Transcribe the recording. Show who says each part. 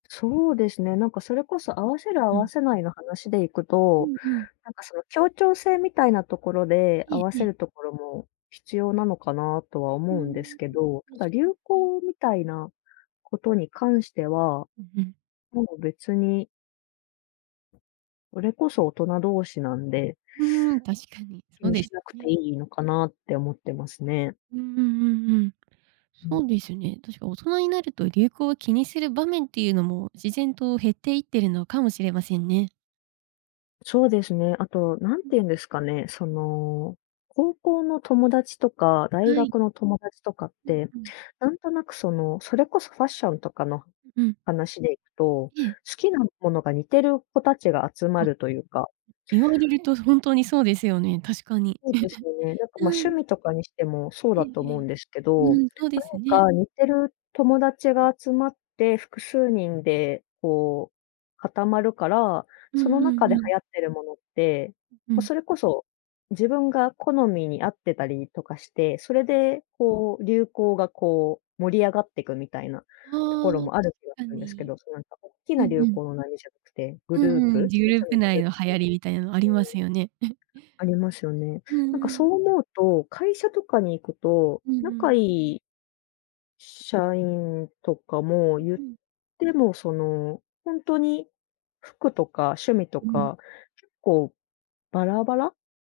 Speaker 1: そうですね、なんかそれこそ合わせる合
Speaker 2: う
Speaker 1: わ
Speaker 2: ん。
Speaker 1: せないの話でいく
Speaker 2: う
Speaker 1: と、
Speaker 2: んうん。
Speaker 1: なんかその、協調性みたいなところで
Speaker 2: え
Speaker 1: 合
Speaker 2: え
Speaker 1: わ
Speaker 2: え
Speaker 1: せ
Speaker 2: え。
Speaker 1: るところも、必要なのかなとは
Speaker 2: ふー
Speaker 1: 思うんです
Speaker 2: ん、
Speaker 1: けど、た
Speaker 2: 確
Speaker 1: だ
Speaker 2: か
Speaker 1: 流
Speaker 2: に。
Speaker 1: 行みたいなことに関しては、
Speaker 2: うんうん。
Speaker 1: もう別にそれこそ大人同士なんで
Speaker 2: うーん、確かに。
Speaker 1: 気
Speaker 2: そう
Speaker 1: に
Speaker 2: です
Speaker 1: しなく
Speaker 2: よ
Speaker 1: て
Speaker 2: ね。
Speaker 1: いいのかなって思ってますね。
Speaker 2: うんうんうんうん。
Speaker 1: う
Speaker 2: そ
Speaker 1: ん。
Speaker 2: うですよね。確か大人になると流行を気にする場面っていうのも、自然と減っていっているのかもしれませんね。
Speaker 1: そうですね、あと何
Speaker 2: う
Speaker 1: て
Speaker 2: ん、
Speaker 1: 言うんですかね、そ
Speaker 2: うん。
Speaker 1: の、高校の友達とか大
Speaker 2: はい。
Speaker 1: 学の友達とかっ
Speaker 2: うん
Speaker 1: て、
Speaker 2: うん。
Speaker 1: 何となくそのそれこそファッションとかの
Speaker 2: うん。
Speaker 1: 話でいくと、好
Speaker 2: ええ。
Speaker 1: きなものが似てる子達が集ま
Speaker 2: あっ、
Speaker 1: るというか
Speaker 2: 言われるとほんとにそうですよね、確かに。
Speaker 1: そうですよね、なんかま、
Speaker 2: う
Speaker 1: 趣
Speaker 2: ん。
Speaker 1: 味とかにしてもそう
Speaker 2: う
Speaker 1: だ
Speaker 2: ん
Speaker 1: と思うんですけ
Speaker 2: う
Speaker 1: ど、な
Speaker 2: ん。
Speaker 1: ん
Speaker 2: うん、そうですね。
Speaker 1: か似てる友達が集まって複数人でこう固まるから、
Speaker 2: う
Speaker 1: そ
Speaker 2: ん
Speaker 1: の
Speaker 2: う
Speaker 1: 中
Speaker 2: ん
Speaker 1: で
Speaker 2: うん。
Speaker 1: 流行ってるものって、
Speaker 2: う
Speaker 1: ま、
Speaker 2: ん。
Speaker 1: それこそ自分が好みに合ってたりとかして、それ
Speaker 2: う
Speaker 1: で
Speaker 2: ん。
Speaker 1: こう流行がこう盛り上がってくみたいなと
Speaker 2: あ
Speaker 1: こ
Speaker 2: あ、
Speaker 1: ろ
Speaker 2: 確
Speaker 1: もある気が
Speaker 2: か
Speaker 1: するんですけ
Speaker 2: に。
Speaker 1: ど、そのなんか大き
Speaker 2: う
Speaker 1: な
Speaker 2: ん
Speaker 1: 流
Speaker 2: うん。
Speaker 1: 行の波じゃなくて、グ
Speaker 2: う
Speaker 1: ルー
Speaker 2: んうん。
Speaker 1: プ
Speaker 2: グ
Speaker 1: それ
Speaker 2: ル
Speaker 1: ぞ
Speaker 2: ー
Speaker 1: れ
Speaker 2: プ
Speaker 1: のグ
Speaker 2: 内
Speaker 1: ループ。
Speaker 2: の
Speaker 1: ってい
Speaker 2: 流行りみたいなのありますよね。
Speaker 1: う。ありますよ ね。
Speaker 2: う
Speaker 1: なん
Speaker 2: ん
Speaker 1: か
Speaker 2: う
Speaker 1: そ
Speaker 2: ん。
Speaker 1: う思うと、会社とかに行くと
Speaker 2: うんう
Speaker 1: 仲い
Speaker 2: ん。
Speaker 1: い社員とかも
Speaker 2: うん
Speaker 1: 言っ
Speaker 2: うん。
Speaker 1: ても、そのほんとに服とか趣味と
Speaker 2: うん。
Speaker 1: か結構バラバラ。